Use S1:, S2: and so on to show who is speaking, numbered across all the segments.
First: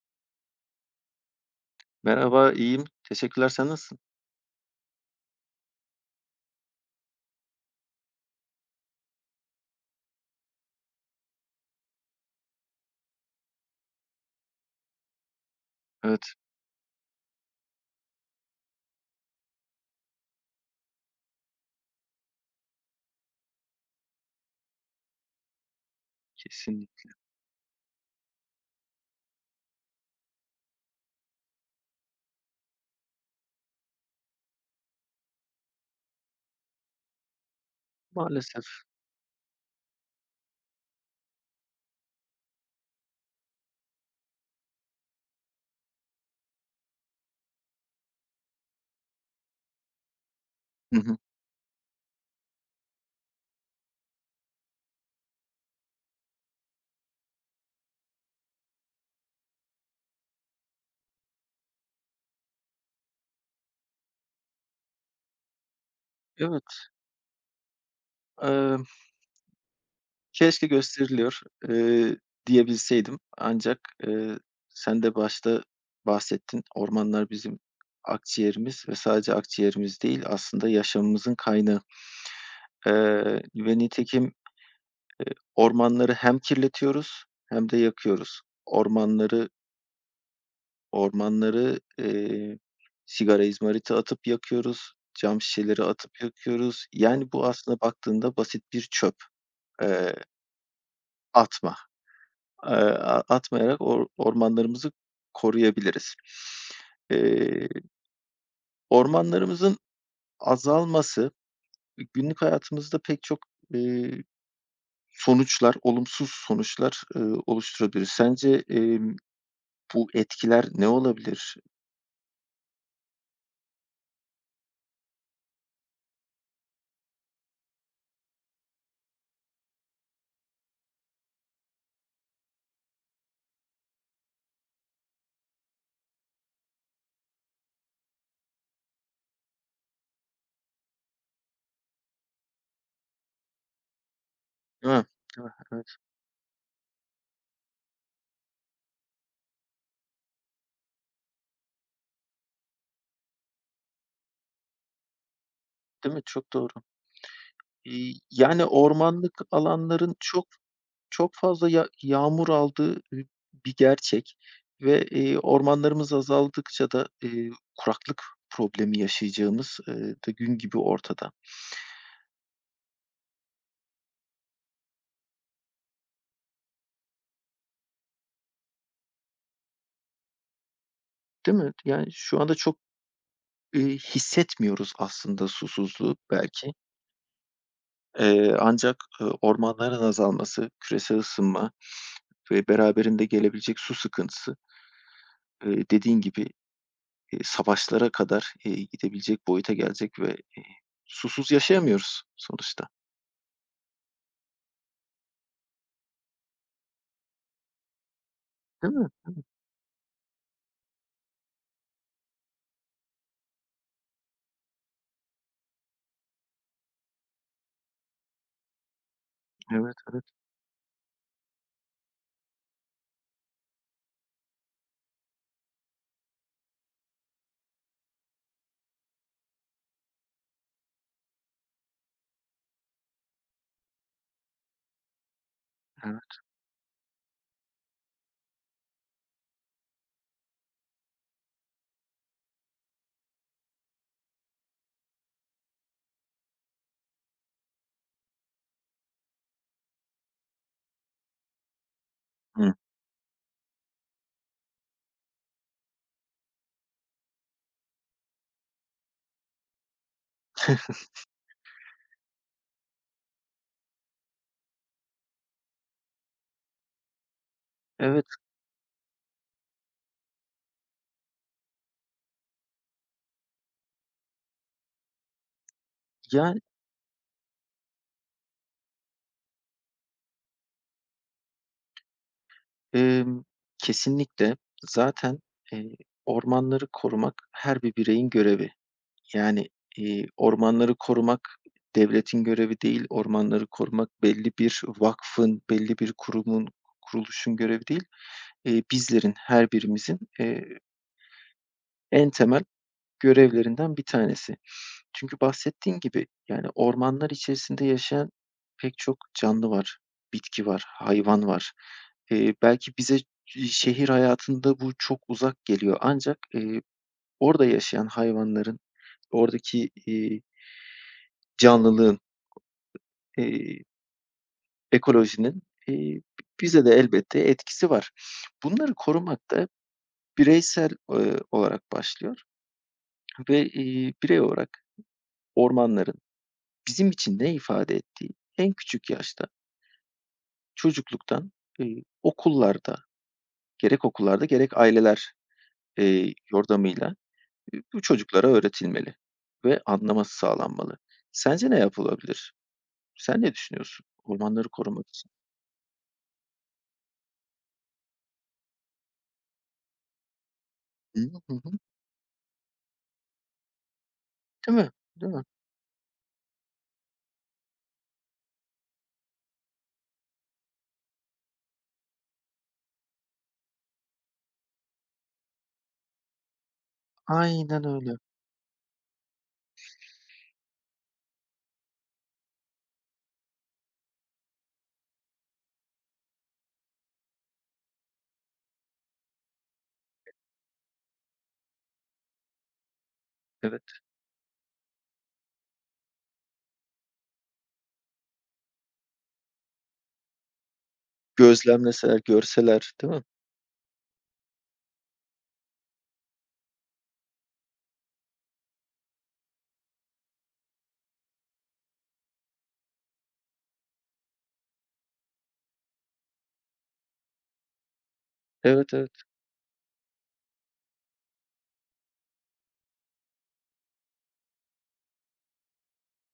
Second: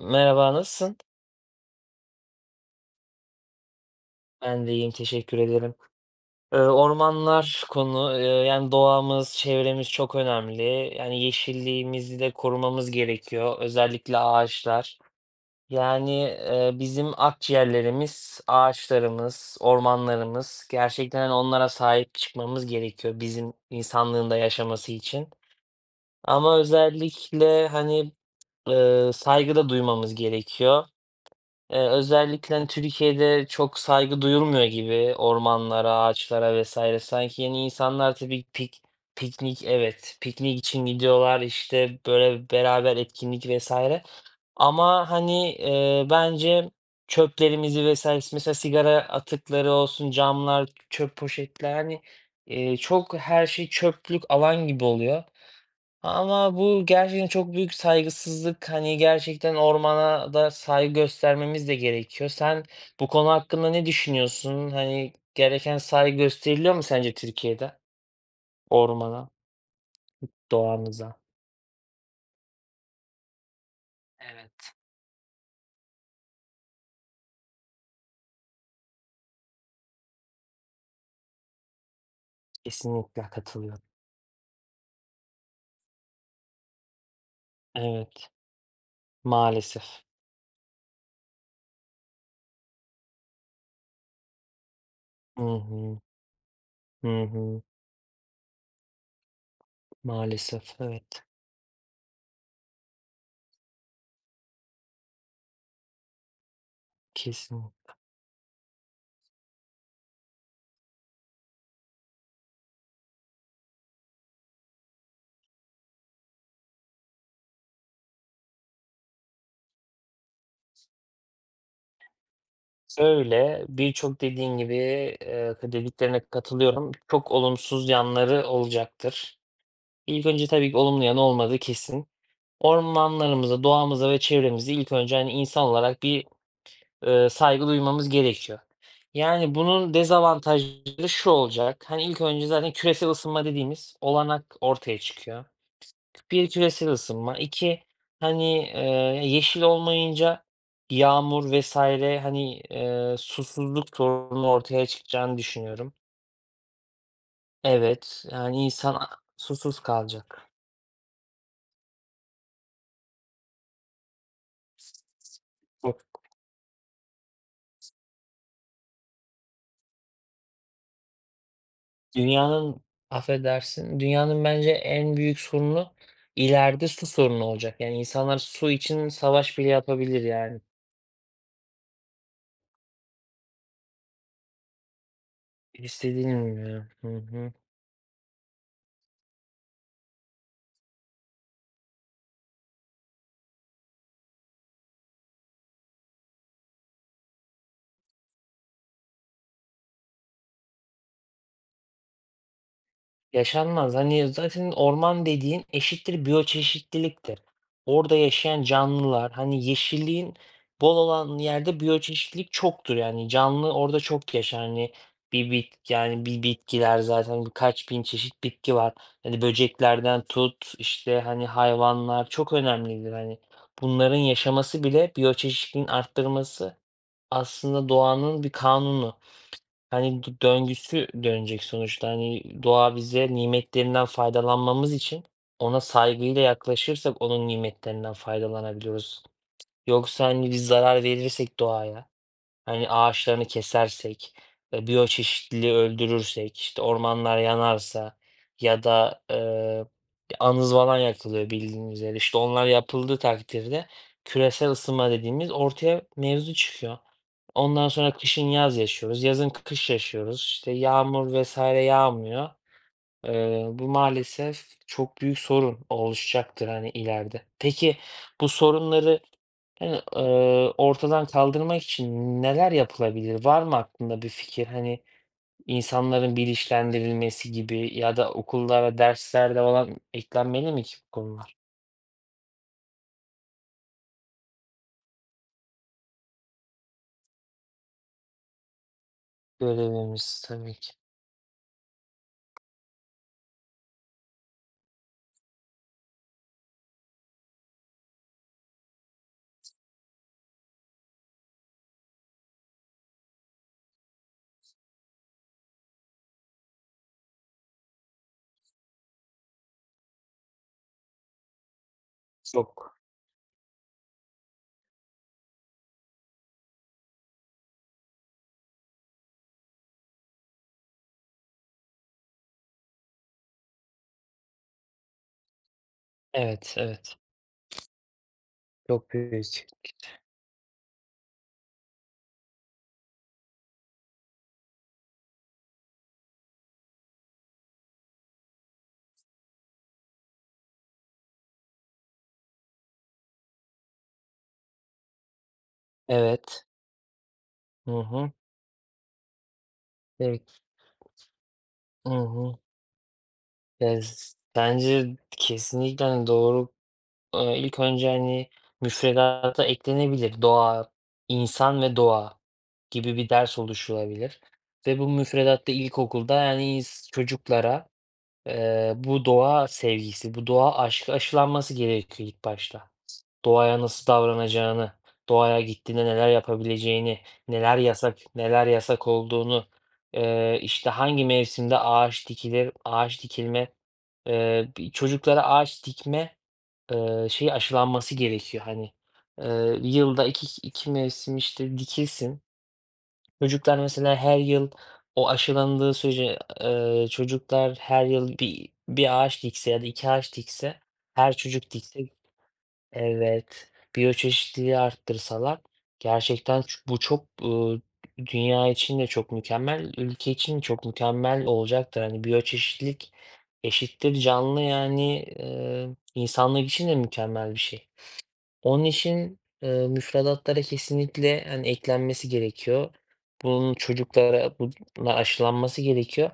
S1: Merhaba, nasılsın?
S2: Merhaba, iyiyim. Teşekkürler. Sen nasılsın?
S1: Ben de iyiyim, teşekkür ederim. Ormanlar konu, yani doğamız, çevremiz çok önemli. Yani yeşilliğimizi de korumamız gerekiyor, özellikle ağaçlar. Yani
S2: Evet,
S1: bizim akciğerlerimiz, ağaçlarımız, ormanlarımız. Gerçekten hani onlara sahip çıkmamız gerekiyor bizim insanlığın da yaşaması için. Ama
S2: kesinlikle.
S1: özellikle hani saygı da duymamız gerekiyor. Özellikle, hani, Türkiye'de çok saygı duyulmuyor gibi ormanlara, ağaçlara vesaire. Sanki, yeni insanlar tabii
S2: Maalesef.
S1: piknik, evet, piknik için gidiyorlar, işte, böyle, beraber etkinlik vesaire, ama, hani, bence çöplerimizi vesaire mesela sigara atıkları olsun, camlar,
S2: Hı
S1: çöp
S2: hı.
S1: poşetler, hani, çok her şey çöplük alan gibi oluyor. Ama bu gerçekten çok büyük saygısızlık. Hani, gerçekten ormana da saygı göstermemiz de gerekiyor. Sen bu konu hakkında ne düşünüyorsun? Hani, gereken saygı gösteriliyor mu
S2: Evet,
S1: sence Türkiye'de
S2: emm,
S1: ormana,
S2: keşke
S1: doğamıza?
S2: gösteriliyor, eee, diyebilseydim ancak, eee,
S1: Evet.
S2: sen de başta bahsettin. Ormanlar bizim akciğerimiz ve sadece akciğerimiz değil, aslında yaşamımızın kaynağı.
S1: Kesinlikle
S2: Ve
S1: katılıyorum.
S2: nitekim ormanları hem kirletiyoruz hem de
S1: Evet,
S2: yakıyoruz. Ormanları
S1: maalesef.
S2: Ormanları, sigara izmariti atıp yakıyoruz, cam
S1: Hı
S2: şişeleri
S1: hı.
S2: atıp yakıyoruz.
S1: Hı
S2: Yani, bu
S1: hı.
S2: aslında baktığında basit bir çöp, eee,
S1: Maalesef, evet.
S2: atma. Eee, a atmayarak or ormanlarımızı koruyabiliriz. Eee,
S1: Kesin.
S2: Ormanlarımızın azalması günlük hayatımızda pek çok, eee, sonuçlar, olumsuz sonuçlar, oluşturabilir. Sence, bu etkiler ne olabilir?
S1: Öyle, birçok dediğin gibi, dediklerine katılıyorum. Çok olumsuz yanları olacaktır. İlk önce tabii ki olumlu yanı olmadığı kesin. Ormanlarımıza, doğamıza ve çevremize ilk önce, hani, insan olarak bir, saygı duymamız gerekiyor. Yani, bunun dezavantajları şu olacak: hani, ilk önce zaten küresel ısınma dediğimiz olanak
S2: Değil
S1: ortaya
S2: mi?
S1: çıkıyor.
S2: Değil mi? Evet.
S1: Bir, küresel ısınma. 2, hani, yeşil olmayınca yağmur vesaire, hani, susuzluk sorunu ortaya çıkacağını düşünüyorum.
S2: Değil mi? Çok doğru.
S1: Evet, yani,
S2: Yani,
S1: insan
S2: ormanlık
S1: susuz
S2: alanların çok
S1: kalacak.
S2: çok fazla ya yağmur aldığı, bir gerçek ve, ormanlarımız azaldıkça da, kuraklık problemi yaşayacağımız, da gün gibi ortada,
S1: Dünyanın Affedersin, dünyanın bence en büyük sorunu ileride su sorunu olacak. Yani, insanlar su için savaş bile yapabilir yani.
S2: değil mi? Yani, şu anda çok, hissetmiyoruz aslında susuzluğu
S1: İstediğini
S2: belki.
S1: bilmiyorum. Hı hı.
S2: Ancak, ormanların azalması, küresel ısınma ve beraberinde gelebilecek su sıkıntısı, dediğin gibi, savaşlara kadar, gidebilecek boyuta gelecek ve, susuz yaşayamıyoruz sonuçta,
S1: Yaşanmaz. Hani, zaten orman dediğin eşittir biyoçeşitliliktir. Orada yaşayan
S2: değil mi?
S1: canlılar, hani, yeşilliğin bol olan yerde biyoçeşitlilik çoktur. Yani canlı orada çok yaşar. Hani, bir bit yani, bir bitkiler zaten birkaç bin çeşit bitki var. Hani,
S2: Evet,
S1: böceklerden
S2: evet,
S1: tut, işte, hani, hayvanlar çok önemlidir. Hani, bunların yaşaması bile biyoçeşitliliğin arttırması aslında doğanın bir kanunu. Hani, döngüsü dönecek sonuçta. Hani, doğa bize nimetlerinden faydalanmamız için ona
S2: evet.
S1: saygıyla yaklaşırsak onun nimetlerinden faydalanabiliyoruz. Yoksa, hani, biz zarar verirsek doğaya, hani, ağaçlarını kesersek, e, biyoçeşitliliği öldürürsek, işte ormanlar yanarsa ya da, anız falan yakılıyor bildiğiniz üzere. İşte onlar
S2: Hıh.
S1: yapıldığı takdirde küresel ısınma dediğimiz ortaya mevzu çıkıyor. Ondan sonra kışın yaz yaşıyoruz, yazın kış yaşıyoruz. İşte yağmur vesaire yağmıyor. Bu maalesef çok büyük sorun oluşacaktır hani ileride. Peki
S2: Evet,
S1: bu sorunları yani, ortadan kaldırmak için neler yapılabilir? Var mı aklında bir fikir? Hani, insanların
S2: ya,
S1: bilinçlendirilmesi gibi ya da okullara, derslerde falan eklenmeli mi ki bu konular?
S2: emm, kesinlikle zaten, eee, ormanları korumak her bir bireyin görevi. Yani,
S1: Görevimiz tabii ki.
S2: ormanları korumak devletin görevi değil, ormanları korumak belli bir vakfın, belli bir kurumun, kuruluşun görevi değil. Bizlerin, her birimizin, en temel görevlerinden bir tanesi. Çünkü bahsettiğin gibi, yani, ormanlar içerisinde yaşayan pek çok canlı var, bitki var, hayvan var. Belki
S1: Çok.
S2: bize şehir hayatında bu çok uzak geliyor ancak, orada yaşayan hayvanların, oradaki, canlılığın, eee, ekolojinin, iii,
S1: Evet,
S2: bize de
S1: evet.
S2: elbette etkisi var. Bunları
S1: Çok
S2: korumak
S1: büyük.
S2: da bireysel, olarak başlıyor ve, birey olarak ormanların bizim için ne ifade ettiği en küçük yaşta Çocukluktan, okullarda, gerek okullarda gerek aileler,
S1: Evet.
S2: yordamıyla,
S1: Hı
S2: bu
S1: hı.
S2: çocuklara öğretilmeli ve anlaması
S1: Evet.
S2: sağlanmalı. Sence ne
S1: Hı
S2: yapılabilir?
S1: hı.
S2: Sen ne
S1: Ya,
S2: düşünüyorsun ormanları korumak
S1: bence
S2: için?
S1: kesinlikle, hani, doğru. İlk önce, hani, müfredata eklenebilir.
S2: Hı hı, hı.
S1: İnsan ve doğa gibi bir ders oluşturulabilir
S2: Değil mi?
S1: ve bu
S2: Değil mi?
S1: müfredatta ilkokulda, yani, çocuklara, bu doğa sevgisi, bu doğa aşkı aşılanması gerekiyor ilk başta. Doğaya nasıl davranacağını, doğaya gittiğinde neler yapabileceğini, neler
S2: Aynen öyle.
S1: yasak, neler yasak olduğunu, işte, hangi mevsimde ağaç dikilir, ağaç dikilme, bi çocuklara ağaç dikme şeyi aşılanması gerekiyor, hani, yılda 2 mevsim, işte, dikilsin. Çocuklar
S2: Evet.
S1: mesela her yıl o aşılandığı sürece, çocuklar her yıl bir ağaç dikse ya da 2 ağaç dikse, her çocuk dikse.
S2: Gözlemleseler, görseler, değil mi?
S1: Evet, biyoçeşitliliği arttırsalar gerçekten bu çok, dünya için de çok mükemmel, ülke için de çok mükemmel olacaktır. Hani, biyoçeşitlilik eşittir canlı, yani, insanlık için de mükemmel bir şey. Onun
S2: Evet, evet.
S1: için, müfredatlara kesinlikle, hani, eklenmesi gerekiyor. Bunun çocuklara bununla aşılanması gerekiyor.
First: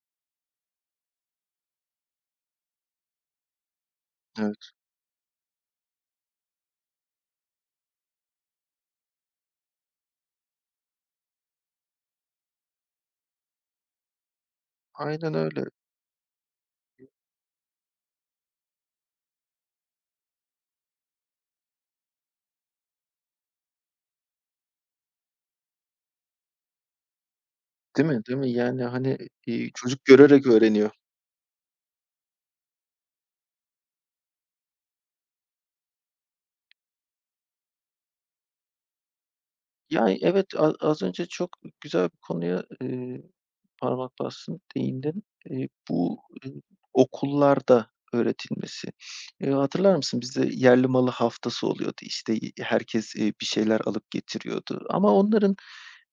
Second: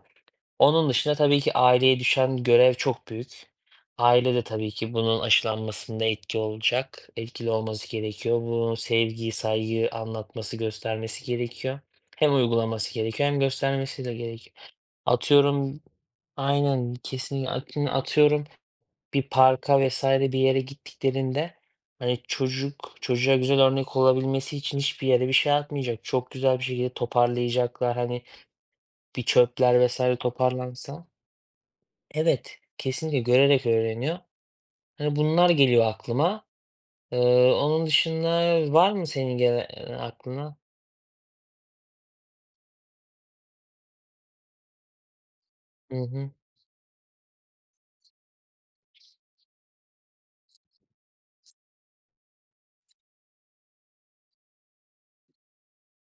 S1: Onun dışında tabii ki aileye düşen görev çok büyük. Aile de tabii
S2: Evet.
S1: ki bunun aşılanmasında etki olacak, etkili olması gerekiyor. Bunu sevgiyi, saygıyı anlatması, göstermesi gerekiyor. Hem uygulaması gerekiyor hem göstermesi de gerekiyor.
S2: Aynen öyle.
S1: Atıyorum, aynen, kesinlikle. Atıyorum bir parka vesaire bir yere gittiklerinde, hani, çocuk çocuğa güzel örnek olabilmesi için hiçbir yere bir şey atmayacak. Çok güzel bir şekilde toparlayacaklar.
S2: Değil mi?
S1: Hani,
S2: Değil mi? Yani, hani,
S1: bir
S2: iii,
S1: çöpler
S2: çocuk
S1: vesaire
S2: görerek öğreniyor.
S1: toparlansa. Evet, kesinlikle görerek öğreniyor. Hani, bunlar geliyor aklıma. Onun dışında var mı senin gelen
S2: Yani, evet,
S1: aklına?
S2: az önce çok güzel bir konuya, parmak bastın, değindin.
S1: Hı
S2: Bu,
S1: hı.
S2: eee, okullarda öğretilmesi. Hatırlar mısın bizde yerli malı haftası oluyordu. İşte, herkes, bir şeyler alıp getiriyordu ama onların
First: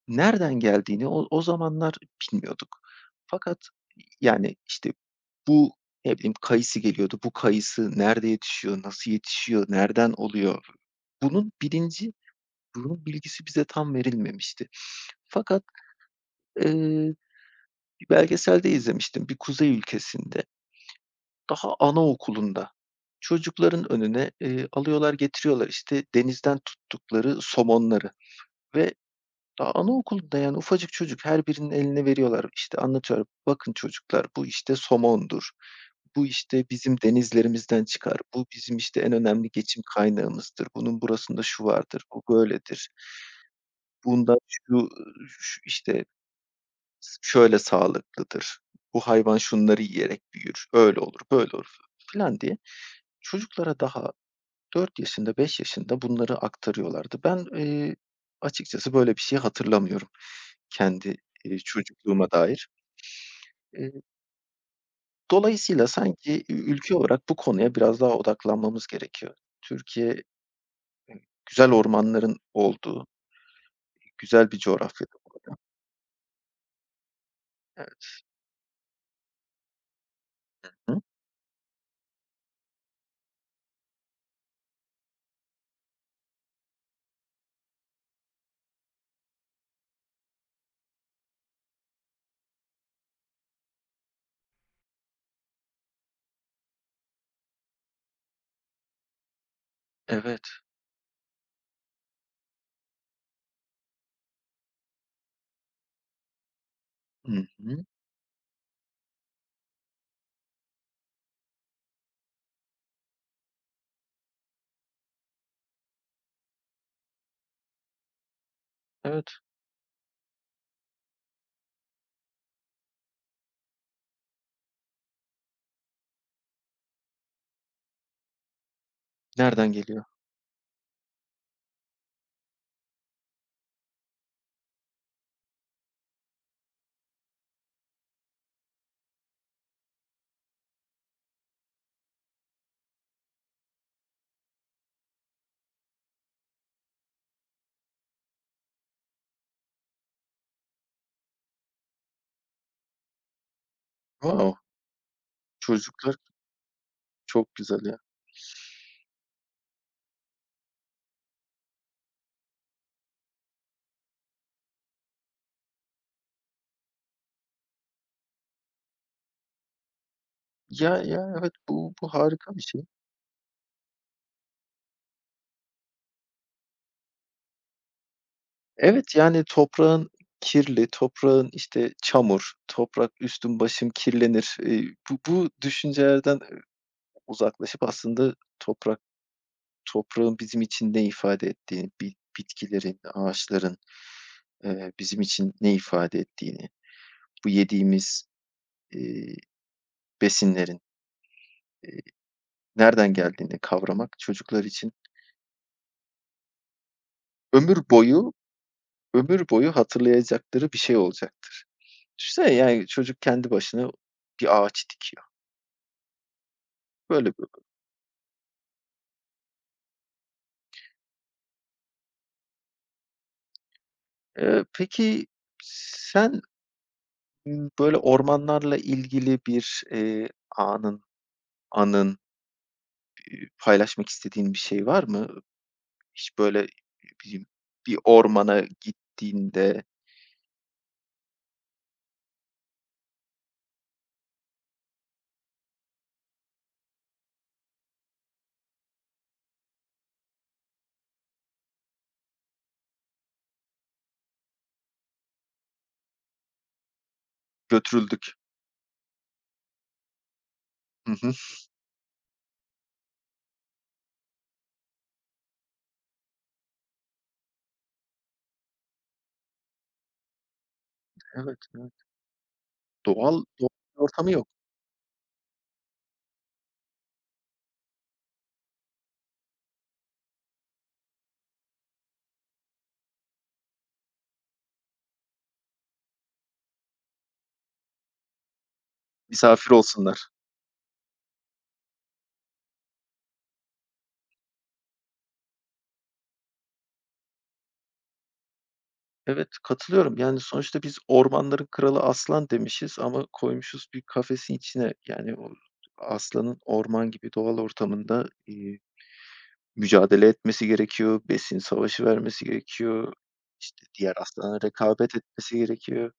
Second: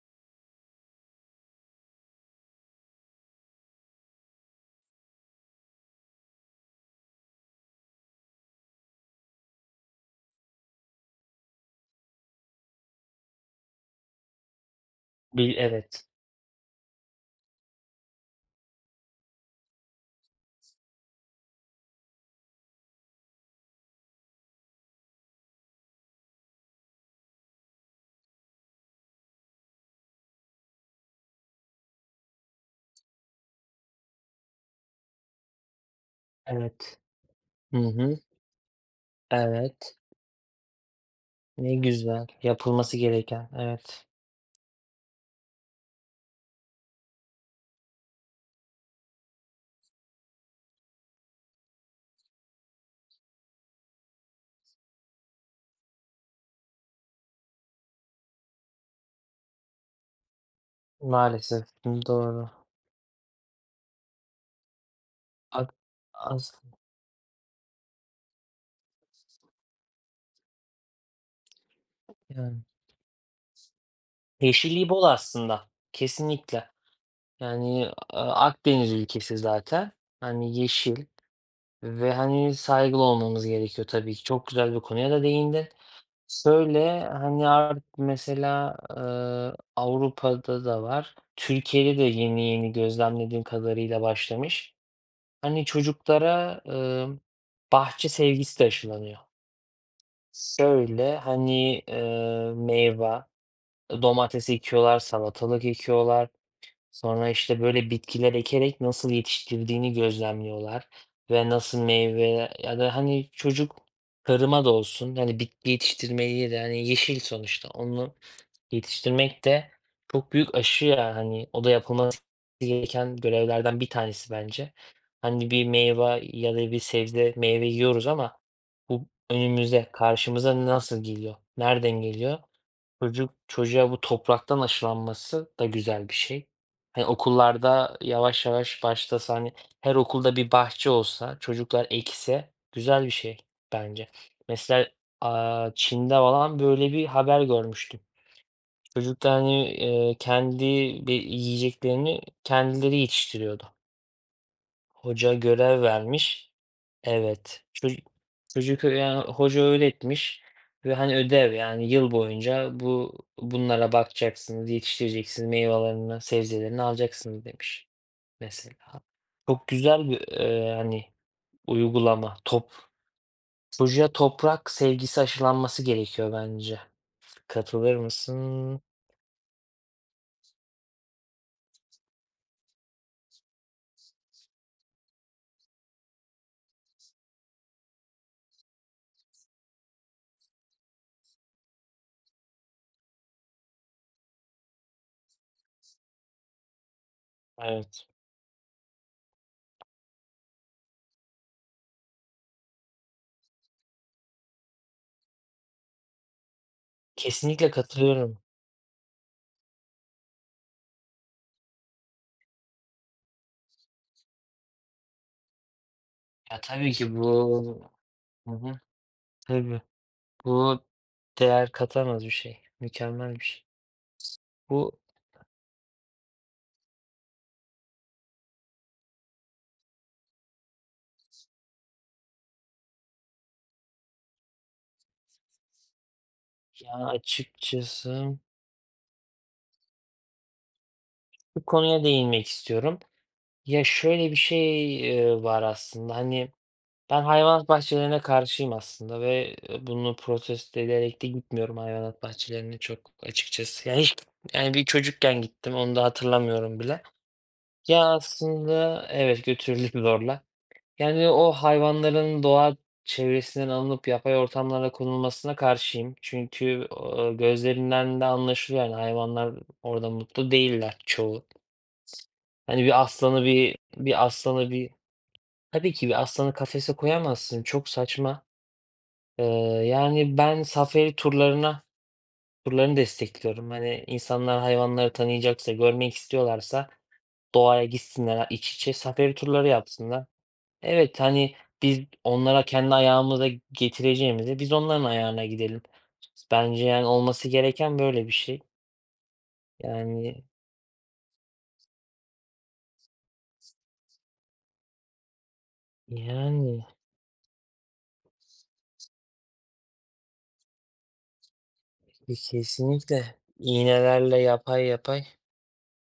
S2: nereden geldiğini o zamanlar bilmiyorduk. Fakat, yani, işte, bu, ne bileyim, kayısı geliyordu. Bu kayısı nerede yetişiyor, nasıl yetişiyor, nereden oluyor? Bunun bilinci bunun bilgisi bize tam verilmemişti. Fakat,
S1: Evet,
S2: eee, bir belgeselde izlemiştim bir kuzey ülkesinde. Daha anaokulunda çocukların önüne, alıyorlar getiriyorlar, işte, denizden tuttukları somonları ve daha anaokulunda, yani, ufacık çocuk her birinin eline veriyorlar. İşte anlatıyorlar, "Bakın çocuklar bu, işte, somondur. Bu, işte,
S1: evet.
S2: bizim
S1: Hı
S2: denizlerimizden çıkar.
S1: hı.
S2: Bu bizim, işte, en önemli geçim
S1: Evet.
S2: kaynağımızdır. Bunun burasında şu
S1: Ne
S2: vardır, bu
S1: güzel.
S2: böyledir.
S1: Yapılması gereken. Evet.
S2: Bunda şu, işte, şöyle sağlıklıdır, bu hayvan şunları yiyerek büyür, öyle olur, böyle olur filan diye çocuklara daha 4 yaşında, 5 yaşında bunları aktarıyorlardı. Ben, açıkçası böyle bir şey hatırlamıyorum kendi,
S1: Maalesef.
S2: çocukluğuma
S1: Doğru.
S2: dair. Eee,
S1: Ak
S2: Dolayısıyla sanki
S1: as
S2: ülke olarak bu konuya biraz daha odaklanmamız gerekiyor. Türkiye güzel ormanların
S1: yani.
S2: olduğu, güzel bir
S1: Yeşilliği bol
S2: coğrafyada bu arada.
S1: aslında, kesinlikle. Yani,
S2: Evet.
S1: Akdeniz ülkesi zaten. Hani,
S2: Hı.
S1: yeşil ve, hani, saygılı olmamız gerekiyor tabii ki. Çok güzel bir konuya da değindin. Şöyle, hani, artık mesela, Avrupa'da da var. Türkiye'de de yeni yeni gözlemlediğim kadarıyla başlamış. Hani, çocuklara, bahçe sevgisi de aşılanıyor.
S2: Evet.
S1: Şöyle, hani, meyve, domates ekiyorlar, salatalık ekiyorlar. Sonra
S2: Hı
S1: işte
S2: hı.
S1: böyle bitkiler ekerek nasıl yetiştirdiğini gözlemliyorlar ve nasıl meyve ya da hani çocuk tarıma da olsun hani bitki yetiştirmeyi de hani yeşil sonuçta onu
S2: Evet.
S1: yetiştirmek de çok büyük aşı ya hani o da yapılması gereken görevlerden bir tanesi bence. Hani bir meyve ya da bir sebze meyve yiyoruz ama bu
S2: Nereden
S1: önümüze
S2: geliyor?
S1: karşımıza nasıl geliyor? Nereden geliyor? Çocuk çocuğa bu topraktan aşılanması da güzel bir şey. Hani, okullarda yavaş yavaş başlasa, hani, her okulda bir bahçe olsa, çocuklar ekse güzel bir şey bence. Mesela, Çin'de falan böyle bir haber görmüştüm. Çocuklar, hani, kendi bir yiyeceklerini kendileri yetiştiriyordu.
S2: Wow!
S1: Hoca görev
S2: Çocuklar
S1: vermiş.
S2: Çok
S1: Evet.
S2: güzel ya.
S1: Çocuk, yani, hoca öğretmiş ve, hani, ödev, yani, yıl boyunca bunlara bakacaksınız, yetiştireceksiniz, meyvelerini, sebzelerini alacaksınız demiş mesela. Çok güzel bir,
S2: Ya
S1: hani,
S2: ya, evet, bu
S1: uygulama.
S2: harika bir şey.
S1: Çocuğa toprak sevgisi aşılanması gerekiyor bence. Katılır mısın?
S2: Evet, yani toprağın kirli, toprağın, işte, çamur, toprak üstüm başım kirlenir. Bu düşüncelerden uzaklaşıp aslında toprak toprağın bizim için ne ifade ettiğini, bitkilerin, ağaçların, bizim için ne ifade ettiğini, bu
S1: Evet.
S2: yediğimiz, eee, besinlerin nereden geldiğini kavramak çocuklar için
S1: Kesinlikle
S2: ömür boyu
S1: katılıyorum.
S2: ömür boyu hatırlayacakları bir şey olacak. Düşünsene, yani, çocuk kendi başına bir ağaç dikiyor.
S1: Ya, tabii ki
S2: Böyle bir
S1: bu. Hı hı. Tabii. Bu değer katamaz bir şey. Mükemmel bir şey. Bu
S2: Peki sen, böyle ormanlarla ilgili bir, anın, paylaşmak istediğin bir şey var mı? Hiç böyle,
S1: Ya
S2: ne bileyim, bir
S1: açıkçası
S2: ormana gittiğinde
S1: bu konuya değinmek istiyorum. Ya şöyle bir şey, var aslında, hani, ben hayvanat bahçelerine karşıyım aslında ve, bunu protesto ederek de gitmiyorum hayvanat bahçelerine çok açıkçası. Yani hiç yani bir çocukken gittim, onu da hatırlamıyorum bile. Ya
S2: götürüldük.
S1: aslında evet götürüldük zorla.
S2: Hı
S1: Yani,
S2: hı.
S1: o hayvanların doğa çevresinden alınıp yapay ortamlara konulmasına karşıyım. Çünkü, gözlerinden de anlaşılıyor, yani, hayvanlar orada mutlu değiller çoğu.
S2: Evet, evet.
S1: Hani,
S2: Doğal doğal bir
S1: bir
S2: ortamı yok.
S1: aslanı bir. Tabii ki bir aslanı kafese koyamazsın. Çok saçma. Eee, yani, ben safari turlarına turlarını destekliyorum. Hani, insanlar hayvanları tanıyacaksa, görmek istiyorlarsa doğaya gitsinler, iç içe safari turları
S2: Misafir
S1: yapsınlar.
S2: olsunlar.
S1: Evet, hani, biz onlara kendi ayağımıza getireceğimizi biz onların ayağına gidelim. Bence, yani, olması gereken böyle bir şey.
S2: Evet, katılıyorum. Yani,
S1: Yani
S2: sonuçta biz "Ormanların kralı aslan." demişiz ama koymuşuz bir kafesin içine. Yani, o aslanın
S1: Yani,
S2: orman gibi doğal ortamında, mücadele etmesi gerekiyor, besin savaşı
S1: e,
S2: vermesi gerekiyor,
S1: kesinlikle
S2: işte, diğer
S1: iğnelerle
S2: aslanlara
S1: yapay
S2: rekabet
S1: yapay,
S2: etmesi gerekiyor.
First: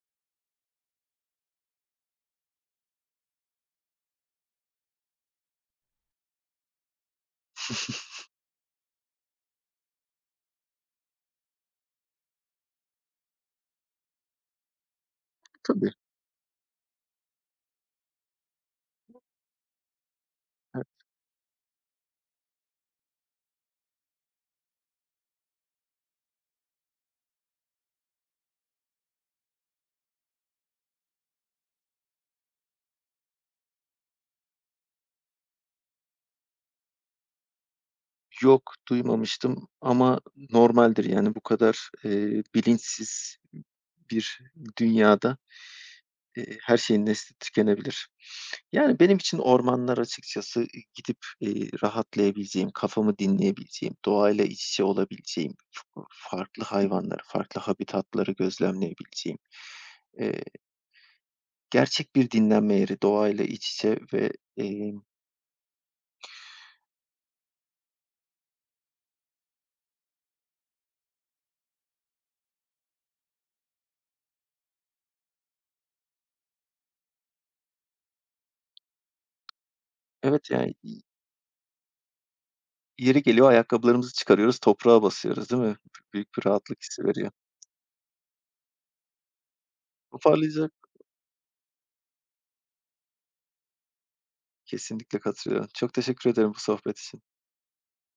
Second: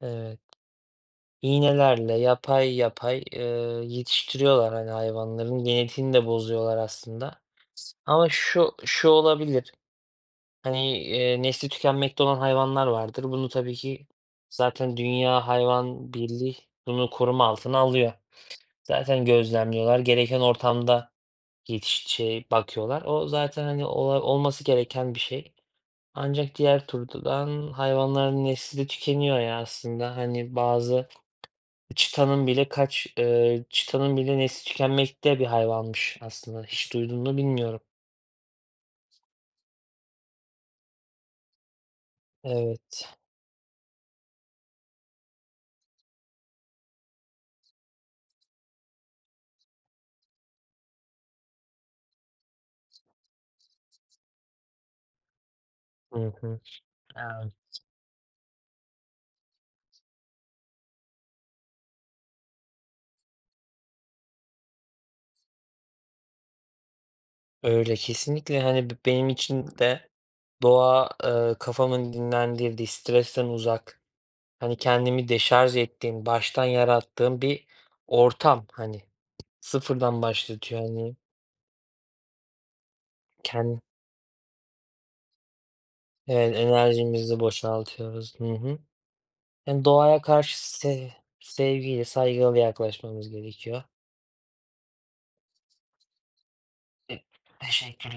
S1: evet, iğnelerle yapay yapay, yetiştiriyorlar, hani, hayvanların genetiğini de bozuyorlar aslında. Ama şu olabilir, hani, nesli tükenmekte olan hayvanlar vardır. Bunu tabii ki zaten Dünya
S2: Tabii.
S1: Hayvan Birliği bunu koruma altına alıyor. Zaten gözlemliyorlar. Gereken
S2: He.
S1: ortamda şey, bakıyorlar. O zaten, hani, olması gereken bir şey. Ancak diğer türden hayvanların nesli de tükeniyor ya aslında. Hani, bazı çitanın bile nesli tükenmekte bir hayvanmış aslında. Hiç duydun mu bilmiyorum.
S2: Yok, duymamıştım ama normaldir, yani, bu kadar,
S1: Evet.
S2: bilinçsiz bir dünyada, her şeyin nesli tükenebilir. Yani, benim için ormanlar açıkçası, gidip, rahatlayabileceğim, kafamı dinleyebileceğim, doğayla iç içe olabileceğim,
S1: Hı hı.
S2: farklı hayvanları,
S1: Evet.
S2: farklı habitatları gözlemleyebileceğim, eee, gerçek bir dinlenme yeri, doğayla iç içe ve, emm,
S1: Öyle, kesinlikle. Hani, benim için de doğa, kafamın dinlendirdiği, stresten uzak. Hani, kendimi deşarj ettiğim, baştan yarattığım bir ortam, hani, sıfırdan
S2: evet, yani,
S1: başlatıyor, hani,
S2: yeri geliyor
S1: kendi.
S2: ayakkabılarımızı çıkarıyoruz, toprağa basıyoruz, değil mi? Büyük bir
S1: Evet,
S2: rahatlık hissi veriyor.
S1: enerjimizi boşaltıyoruz. Hı hı. Yani, doğaya karşı
S2: Toparlayacak
S1: sevgiyle, saygıyla yaklaşmamız gerekiyor.
S2: Kesinlikle katılıyorum. Çok teşekkür ederim bu sohbet
S1: E,
S2: için.
S1: teşekkür